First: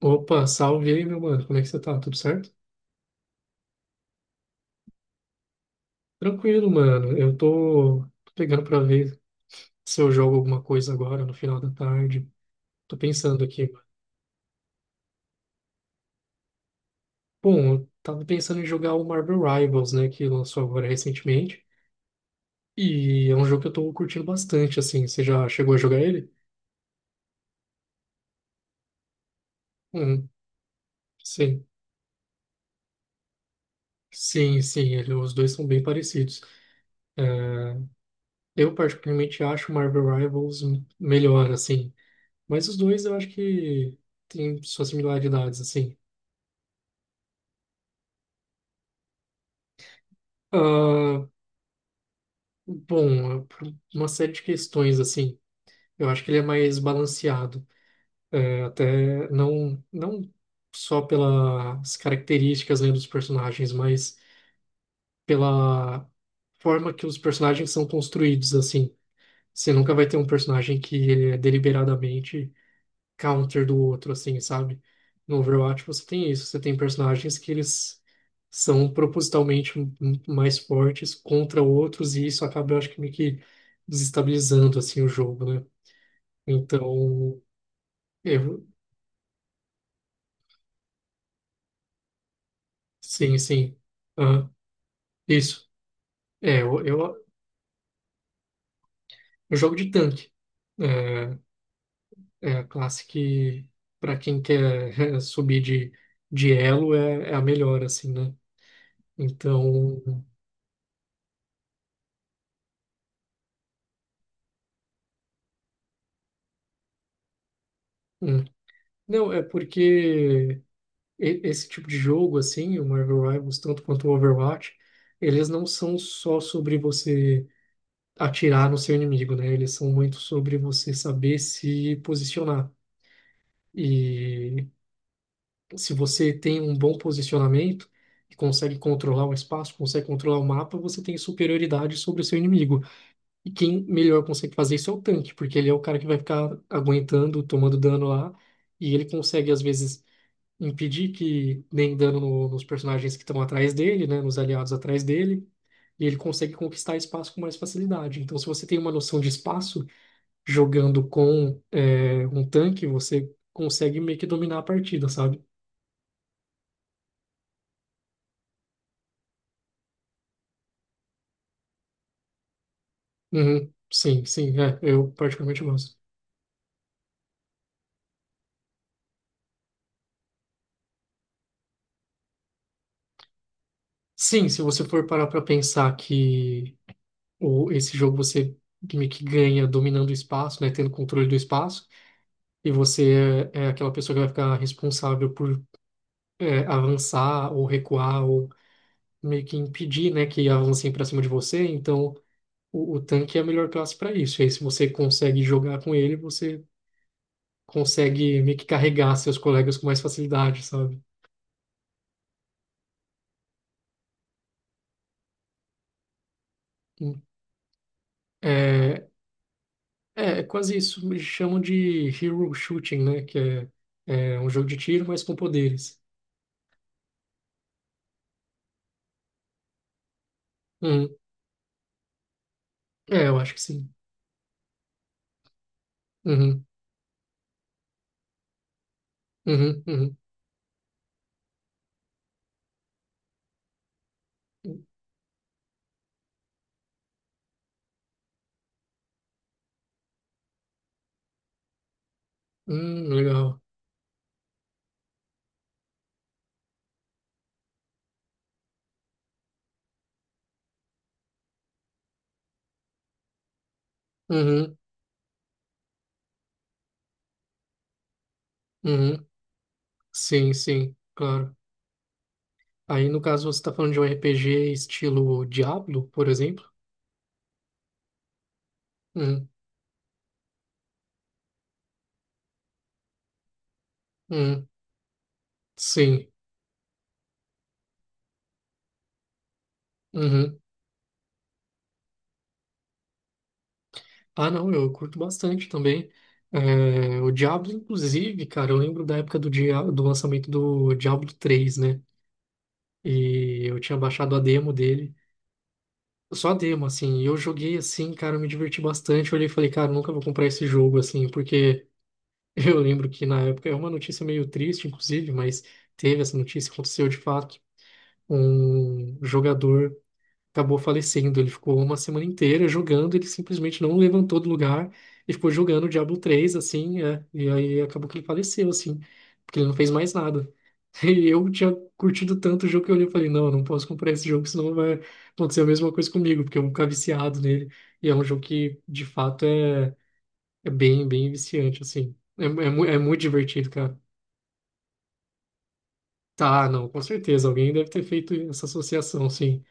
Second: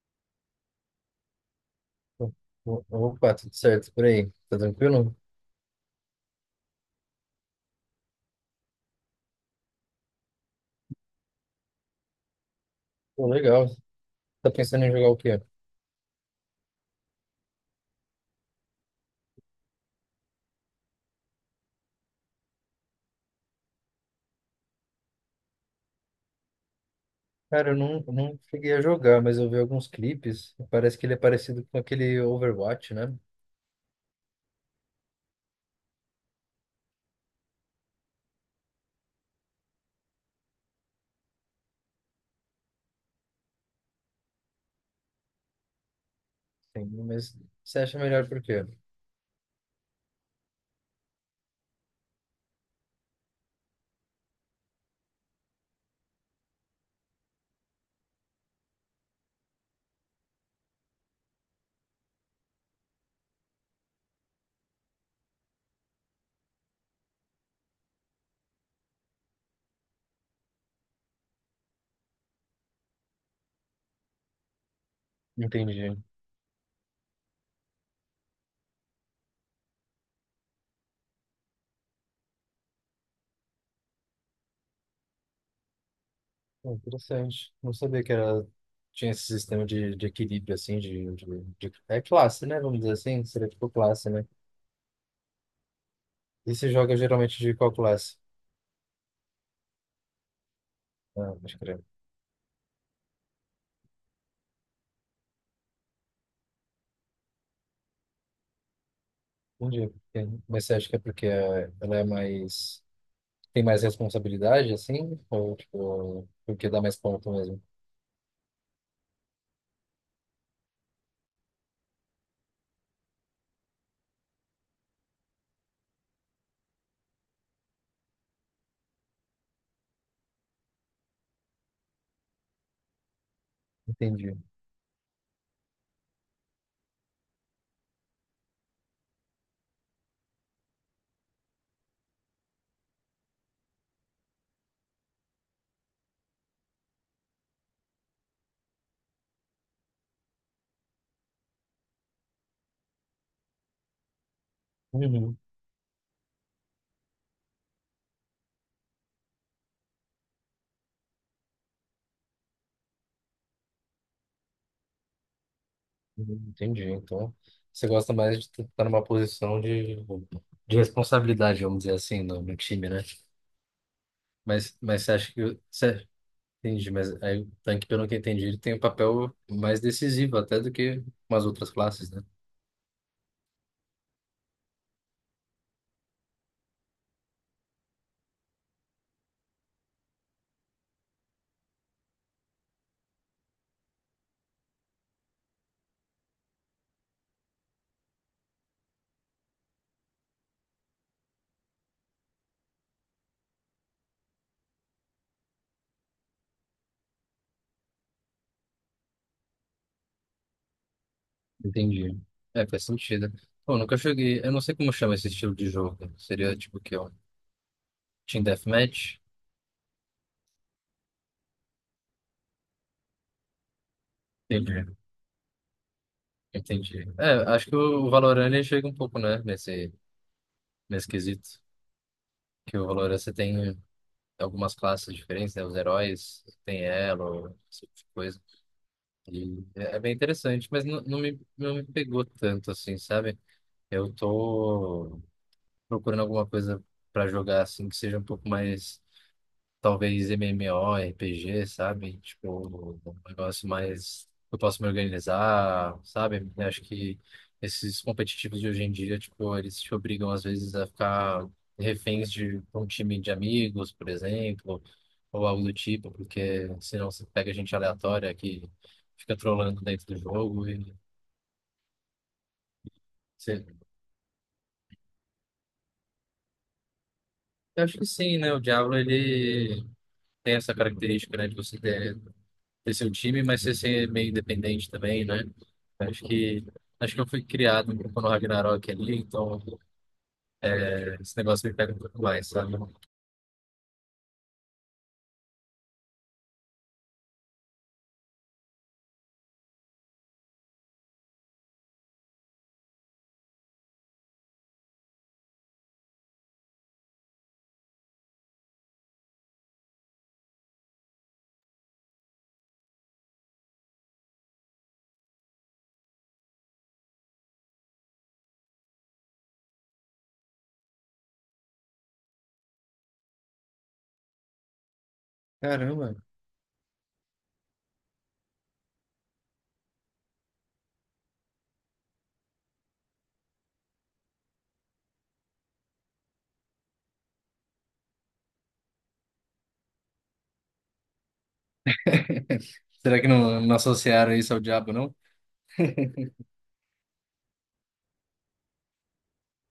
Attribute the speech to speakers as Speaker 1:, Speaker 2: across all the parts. Speaker 1: Opa, salve aí, meu mano. Como é que você tá? Tudo
Speaker 2: O-
Speaker 1: certo?
Speaker 2: Opa, tudo certo por aí? Tá tranquilo?
Speaker 1: Tranquilo, mano. Eu tô pegando pra ver se eu jogo alguma coisa agora no final da tarde. Tô
Speaker 2: Pô,
Speaker 1: pensando
Speaker 2: legal.
Speaker 1: aqui.
Speaker 2: Tá pensando em jogar o quê?
Speaker 1: Bom, eu tava pensando em jogar o Marvel Rivals, né, que lançou agora recentemente. E é um jogo que eu tô curtindo bastante, assim. Você já chegou a jogar ele?
Speaker 2: Cara, eu não cheguei a jogar, mas eu vi alguns
Speaker 1: Hum,
Speaker 2: clipes. Parece que ele é parecido
Speaker 1: sim.
Speaker 2: com aquele Overwatch, né?
Speaker 1: Sim, sim, os dois são bem parecidos. É, eu particularmente acho o Marvel Rivals melhor, assim. Mas os dois eu acho que têm suas similaridades, assim.
Speaker 2: Sim, mas você acha melhor por quê?
Speaker 1: Ah, bom, por uma série de questões, assim. Eu acho que ele é mais balanceado. É, até não só pelas características, né, dos personagens, mas pela forma que os personagens são construídos, assim. Você nunca vai ter um personagem que ele é deliberadamente counter do outro, assim, sabe? No Overwatch
Speaker 2: Entendi.
Speaker 1: você tem isso, você tem personagens que eles são propositalmente mais fortes contra outros, e isso acaba, eu acho que meio que desestabilizando, assim, o jogo, né?
Speaker 2: Pô,
Speaker 1: Então,
Speaker 2: interessante. Não sabia que era...
Speaker 1: eu,
Speaker 2: tinha esse sistema de equilíbrio, assim, de É classe, né? Vamos dizer assim.
Speaker 1: sim,
Speaker 2: Seria tipo
Speaker 1: sim,
Speaker 2: classe, né?
Speaker 1: aham, isso.
Speaker 2: E
Speaker 1: É,
Speaker 2: se
Speaker 1: eu,
Speaker 2: joga
Speaker 1: eu,
Speaker 2: geralmente de qual classe?
Speaker 1: eu jogo de tanque.
Speaker 2: Ah,
Speaker 1: É,
Speaker 2: acho que era.
Speaker 1: é a classe que, para quem quer subir de elo, é, é a melhor, assim, né? Então,
Speaker 2: Entendi. Mas você acha que é porque ela é mais. Tem mais responsabilidade, assim? Ou, tipo, porque dá mais ponto mesmo?
Speaker 1: hum. não, é porque esse tipo de jogo, assim, o Marvel Rivals, tanto quanto o Overwatch, eles não são só sobre você atirar no seu inimigo, né? Eles são muito sobre você saber se posicionar.
Speaker 2: Entendi.
Speaker 1: E se você tem um bom posicionamento e consegue controlar o espaço, consegue controlar o mapa, você tem superioridade sobre o seu inimigo. E quem melhor consegue fazer isso é o tanque, porque ele é o cara que vai ficar aguentando, tomando dano lá, e ele consegue, às vezes impedir que deem dano nos personagens que estão atrás dele, né, nos aliados atrás
Speaker 2: Uhum.
Speaker 1: dele, e ele consegue conquistar espaço com mais facilidade. Então, se você tem uma noção de espaço, jogando com é, um tanque, você consegue meio que dominar a partida, sabe?
Speaker 2: Uhum, entendi. Então, você gosta mais de estar numa posição de responsabilidade, vamos dizer assim, no time, né?
Speaker 1: Uhum. Sim, sim,
Speaker 2: Mas,
Speaker 1: é,
Speaker 2: mas
Speaker 1: eu
Speaker 2: você acha que...
Speaker 1: particularmente gosto.
Speaker 2: Você, entendi, mas aí o tanque, pelo que eu entendi, ele tem um papel mais decisivo até do que umas outras classes, né?
Speaker 1: Sim, se você for parar para pensar que esse jogo você meio que ganha dominando o espaço, né, tendo controle do espaço, e você é, é aquela pessoa que vai ficar responsável por é, avançar ou recuar ou meio que impedir, né, que avancem para cima de você. Então, o tanque é a melhor classe para isso. E aí, se você consegue jogar com ele, você consegue meio que carregar seus colegas com mais facilidade, sabe?
Speaker 2: Entendi. É, faz sentido. Pô, nunca cheguei... Eu não sei como chama esse estilo de jogo. Seria, tipo, o quê? Um
Speaker 1: Hum,
Speaker 2: team
Speaker 1: É,
Speaker 2: deathmatch?
Speaker 1: é quase isso. Eles chamam de hero shooting, né, que é, é um jogo de
Speaker 2: Entendi.
Speaker 1: tiro, mas com poderes.
Speaker 2: Entendi. É, acho que o Valorant ele chega um pouco, né, nesse
Speaker 1: Uhum.
Speaker 2: quesito. Que o Valorant
Speaker 1: É,
Speaker 2: você
Speaker 1: eu acho que
Speaker 2: tem
Speaker 1: sim.
Speaker 2: algumas classes diferentes, né? Os heróis,
Speaker 1: Uhum,
Speaker 2: tem elo, esse tipo de coisa. E
Speaker 1: uhum,
Speaker 2: é é bem
Speaker 1: uhum.
Speaker 2: interessante, mas não me pegou tanto, assim, sabe? Eu tô procurando alguma coisa pra jogar, assim, que seja um pouco mais. Talvez MMO, RPG, sabe? Tipo, um
Speaker 1: Legal.
Speaker 2: negócio mais que eu posso me organizar, sabe? Eu acho que esses competitivos de hoje em dia, tipo, eles te obrigam às vezes a ficar reféns de um time de amigos, por
Speaker 1: Uhum,
Speaker 2: exemplo, ou algo do tipo, porque senão você pega gente aleatória que
Speaker 1: uhum.
Speaker 2: fica trolando dentro do
Speaker 1: Sim,
Speaker 2: jogo e
Speaker 1: sim, claro. Aí, no caso, você
Speaker 2: você...
Speaker 1: está falando de um RPG estilo Diablo, por exemplo?
Speaker 2: Eu acho que sim, né? O Diablo,
Speaker 1: Uhum,
Speaker 2: ele tem essa característica, né, de você ter seu time, mas você ser meio
Speaker 1: uhum,
Speaker 2: independente também, né? Acho
Speaker 1: sim.
Speaker 2: que acho que eu fui criado um pouco no Ragnarok ali, então
Speaker 1: Uhum.
Speaker 2: é, esse negócio me pega um pouco mais, sabe?
Speaker 1: Ah, não, eu curto bastante também. É, o Diablo, inclusive, cara, eu lembro da época do lançamento do Diablo três, né? E eu tinha baixado a demo dele. Só a demo, assim. E eu joguei assim, cara, eu me diverti bastante. Eu olhei e falei, cara, eu nunca vou comprar esse jogo, assim, porque eu lembro que na época, é uma notícia meio triste, inclusive, mas teve essa notícia, aconteceu de fato. Um jogador acabou falecendo. Ele ficou uma semana inteira jogando, ele simplesmente não levantou do lugar e ficou jogando o
Speaker 2: Caramba.
Speaker 1: Diablo três assim, é, e aí acabou que ele faleceu, assim, porque ele não fez mais nada. E eu tinha curtido tanto o jogo que eu olhei e falei, não, eu não posso comprar esse jogo, senão vai acontecer a mesma coisa comigo, porque eu vou ficar viciado nele. E é um jogo que, de fato, é, é bem, bem viciante, assim. É, é, é muito
Speaker 2: Será que
Speaker 1: divertido,
Speaker 2: não
Speaker 1: cara.
Speaker 2: associaram isso ao diabo, não?
Speaker 1: Tá, não, com certeza. Alguém deve ter feito essa associação, sim.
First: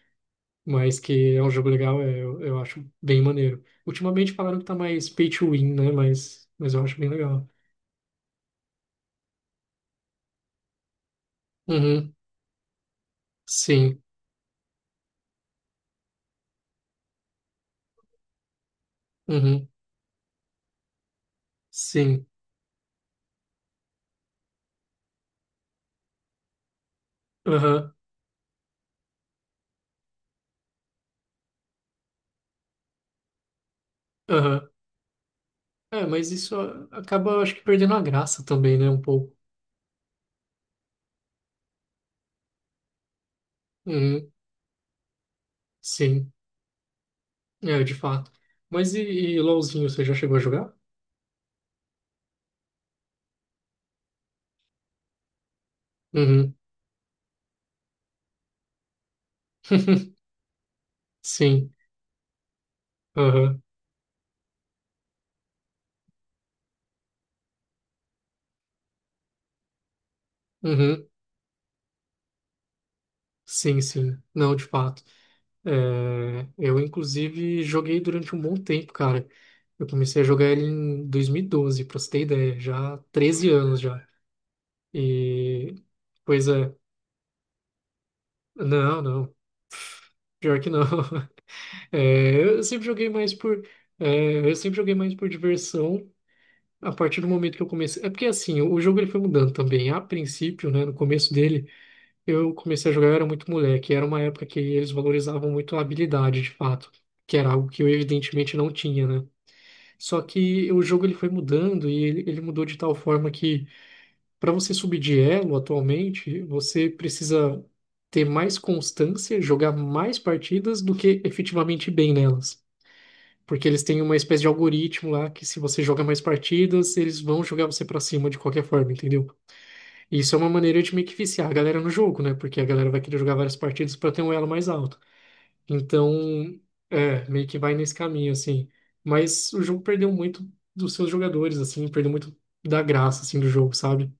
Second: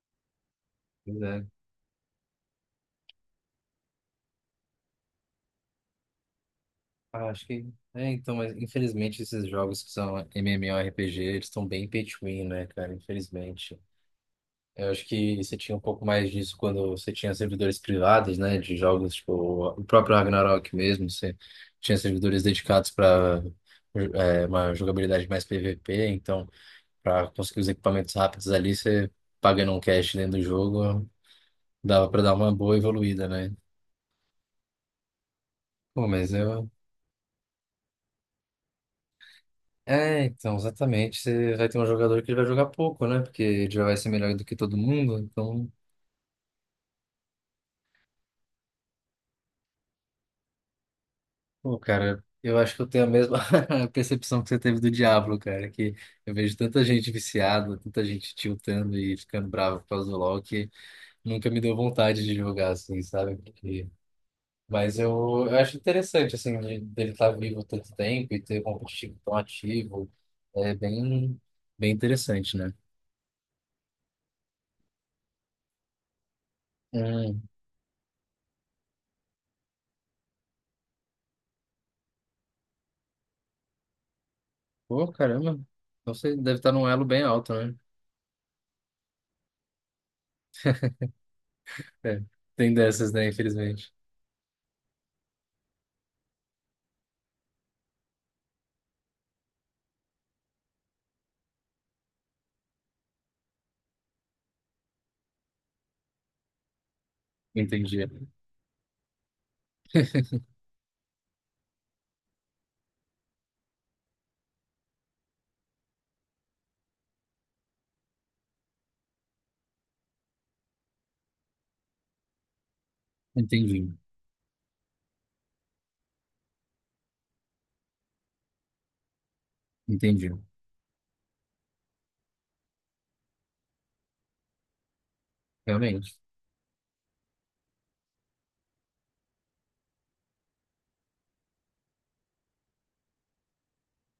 Speaker 1: Mas
Speaker 2: Pois
Speaker 1: que é
Speaker 2: é.
Speaker 1: um jogo legal, é, eu acho bem maneiro. Ultimamente falaram que tá mais pay to win, né? Mas eu acho bem
Speaker 2: Ah, acho
Speaker 1: legal.
Speaker 2: que. É, então, mas infelizmente esses jogos que são MMORPG, eles estão bem pay
Speaker 1: Uhum,
Speaker 2: to win, né, cara? Infelizmente.
Speaker 1: sim,
Speaker 2: Eu acho que você tinha um pouco mais disso quando você tinha servidores privados, né, de jogos, tipo
Speaker 1: uhum,
Speaker 2: o próprio Ragnarok mesmo, você tinha
Speaker 1: sim,
Speaker 2: servidores dedicados para uma jogabilidade mais PVP, então para conseguir os
Speaker 1: aham,
Speaker 2: equipamentos rápidos ali, você pagando um cash dentro do jogo, dava para dar uma boa evoluída, né?
Speaker 1: aham. É,
Speaker 2: Pô,
Speaker 1: mas
Speaker 2: mas
Speaker 1: isso
Speaker 2: eu
Speaker 1: acaba, eu acho que, perdendo a graça também, né? Um pouco.
Speaker 2: É, então, exatamente. Você vai ter um jogador que ele vai jogar pouco, né? Porque ele já vai ser
Speaker 1: Uhum,
Speaker 2: melhor do que todo mundo, então
Speaker 1: sim, é, de fato. Mas e LOLzinho, você já chegou a jogar?
Speaker 2: Pô, cara, eu acho que eu tenho a mesma percepção que você teve do Diablo, cara, que eu
Speaker 1: Uhum,
Speaker 2: vejo tanta gente viciada, tanta gente tiltando e ficando brava por causa do LoL que nunca me
Speaker 1: sim,
Speaker 2: deu vontade de jogar assim, sabe?
Speaker 1: aham,
Speaker 2: Mas eu, eu acho interessante, assim, dele estar vivo tanto tempo e ter um competitivo tão ativo, é
Speaker 1: uhum,
Speaker 2: bem, bem interessante, né?
Speaker 1: sim, sim. Não, de fato. É, eu,
Speaker 2: Hum.
Speaker 1: inclusive, joguei durante um bom tempo, cara. Eu comecei a jogar ele em 2012, pra você ter ideia, já há 13 anos já.
Speaker 2: Pô, caramba,
Speaker 1: E,
Speaker 2: você
Speaker 1: pois
Speaker 2: deve estar
Speaker 1: é,
Speaker 2: num elo bem alto, né?
Speaker 1: não, pior que não.
Speaker 2: É,
Speaker 1: É, eu
Speaker 2: tem
Speaker 1: sempre joguei
Speaker 2: dessas, né,
Speaker 1: mais
Speaker 2: infelizmente.
Speaker 1: é, eu sempre joguei mais por diversão a partir do momento que eu comecei. É porque, assim, o jogo ele foi mudando também. A princípio, né, no começo dele, eu comecei a jogar, eu era muito moleque. Era uma época que eles valorizavam muito a habilidade, de fato, que era algo que eu,
Speaker 2: Entendi,
Speaker 1: evidentemente, não tinha, né? Só que o jogo ele foi mudando e ele mudou de tal forma que para você subir de elo atualmente, você precisa ter mais constância, jogar mais partidas do que efetivamente ir bem nelas. Porque eles
Speaker 2: entendi,
Speaker 1: têm uma espécie de algoritmo lá que se você joga mais partidas, eles vão jogar você para cima de qualquer forma, entendeu? E
Speaker 2: entendi,
Speaker 1: isso é uma maneira de meio que viciar a galera no jogo, né? Porque a galera vai querer jogar várias partidas para ter um elo mais alto. Então,
Speaker 2: realmente.
Speaker 1: é, meio que vai nesse caminho, assim. Mas o jogo perdeu muito dos seus jogadores, assim, perdeu muito da graça, assim, do jogo, sabe?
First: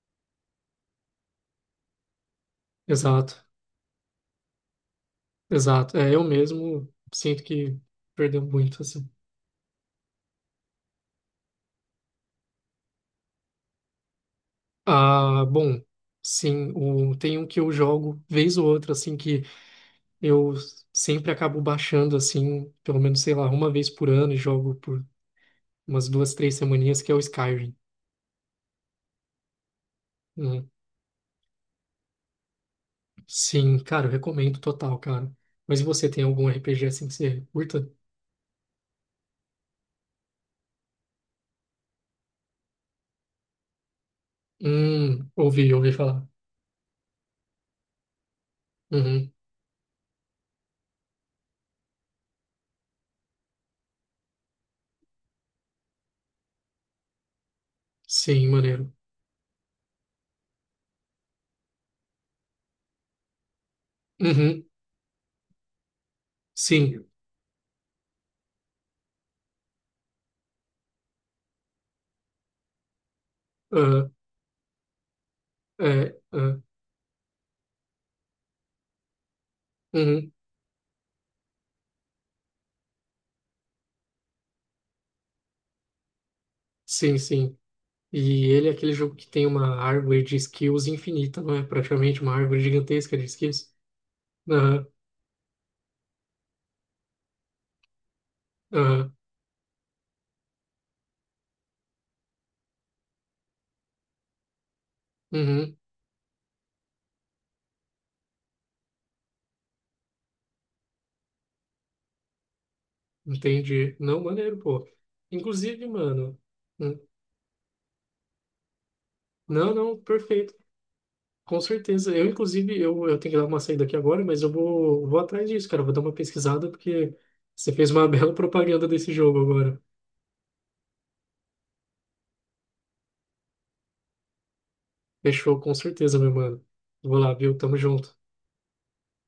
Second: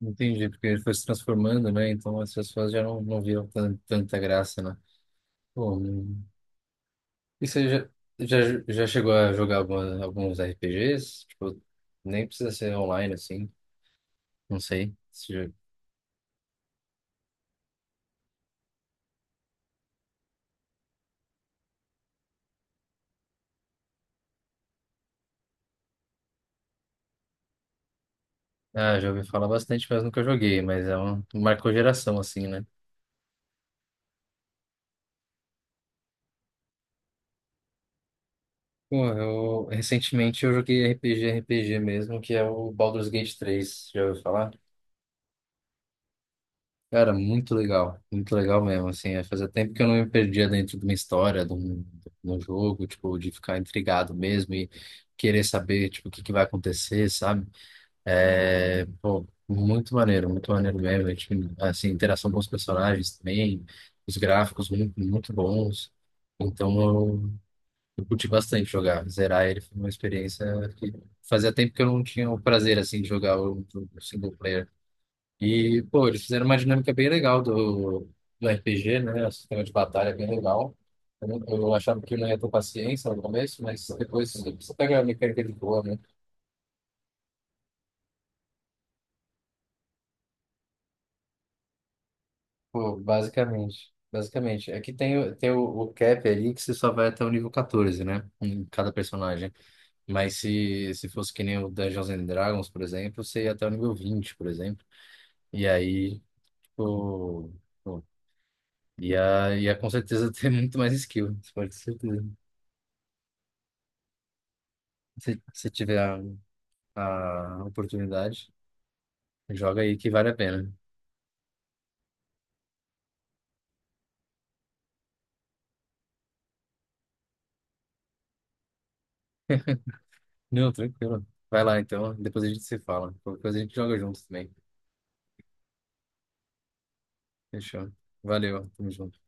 Speaker 2: Entendi, porque ele foi se transformando, né? Então as pessoas já não
Speaker 1: Exato,
Speaker 2: viam tanta graça, né? Pô,
Speaker 1: exato. É, eu
Speaker 2: hum.
Speaker 1: mesmo sinto
Speaker 2: e você
Speaker 1: que
Speaker 2: já, já,
Speaker 1: perdeu muito,
Speaker 2: já
Speaker 1: assim.
Speaker 2: chegou a jogar alguns RPGs? Tipo, nem precisa ser online, assim. Não sei. Se
Speaker 1: Ah,
Speaker 2: já-
Speaker 1: bom, sim, tem um que eu jogo vez ou outra, assim, que eu sempre acabo baixando, assim, pelo menos, sei lá, uma vez por ano e jogo por umas duas, três semaninhas, que é o Skyrim.
Speaker 2: Ah, já ouvi falar bastante, mas nunca joguei. Mas é um... Marcou geração, assim, né?
Speaker 1: Sim, cara, eu recomendo total, cara. Mas e você tem algum RPG assim que você curta?
Speaker 2: Pô, eu... Recentemente eu RPG mesmo, que é o Baldur's Gate 3. Já ouviu falar?
Speaker 1: Ouvi, ouvi falar.
Speaker 2: Cara, muito legal mesmo, assim, é,
Speaker 1: Uhum,
Speaker 2: fazia tempo que eu não me perdia dentro de uma história, de um jogo, tipo, de ficar intrigado mesmo e querer saber, tipo, o que que vai acontecer, sabe?
Speaker 1: sim,
Speaker 2: É,
Speaker 1: maneiro.
Speaker 2: pô, muito maneiro mesmo, é, tipo, assim, interação com os personagens também, os
Speaker 1: Uhum,
Speaker 2: gráficos muito, muito bons, então
Speaker 1: sim,
Speaker 2: eu curti bastante jogar, zerar ele foi uma experiência que fazia tempo que eu não tinha o prazer, assim, de jogar o
Speaker 1: ah,
Speaker 2: single player. E, pô,
Speaker 1: é,
Speaker 2: eles fizeram uma
Speaker 1: ah,
Speaker 2: dinâmica bem legal do RPG, né? O sistema de batalha é bem
Speaker 1: uhum,
Speaker 2: legal. Eu achava que eu não ia ter paciência no começo, mas depois você pega a mecânica de boa, né?
Speaker 1: sim, sim. E ele é aquele jogo que tem uma árvore de skills infinita, não é? Praticamente uma árvore
Speaker 2: Pô,
Speaker 1: gigantesca de skills.
Speaker 2: basicamente. Basicamente.
Speaker 1: Aham,
Speaker 2: Aqui tem, tem o cap ali que você só vai até o nível 14, né? Em cada
Speaker 1: aham,
Speaker 2: personagem. Mas se fosse que nem o Dungeons and Dragons, por exemplo, você ia até o nível 20 por exemplo. E
Speaker 1: uhum,
Speaker 2: aí, tipo, pô, ia com certeza ter muito mais skill. Isso pode ter certeza.
Speaker 1: entendi. Não, maneiro, pô.
Speaker 2: Se
Speaker 1: Inclusive,
Speaker 2: tiver
Speaker 1: mano, hum,
Speaker 2: a oportunidade,
Speaker 1: não,
Speaker 2: joga aí
Speaker 1: não,
Speaker 2: que vale a
Speaker 1: perfeito.
Speaker 2: pena.
Speaker 1: Com certeza. Eu, inclusive, eu tenho que dar uma saída aqui agora, mas vou atrás disso, cara. Vou dar uma pesquisada, porque você fez uma bela propaganda desse jogo agora.
Speaker 2: Não, tranquilo. Vai lá então, depois a gente se fala. Qualquer coisa a gente joga junto também.
Speaker 1: Fechou, com certeza, meu mano. Vou lá, viu? Tamo
Speaker 2: Fechou.
Speaker 1: junto.
Speaker 2: Valeu, tamo junto.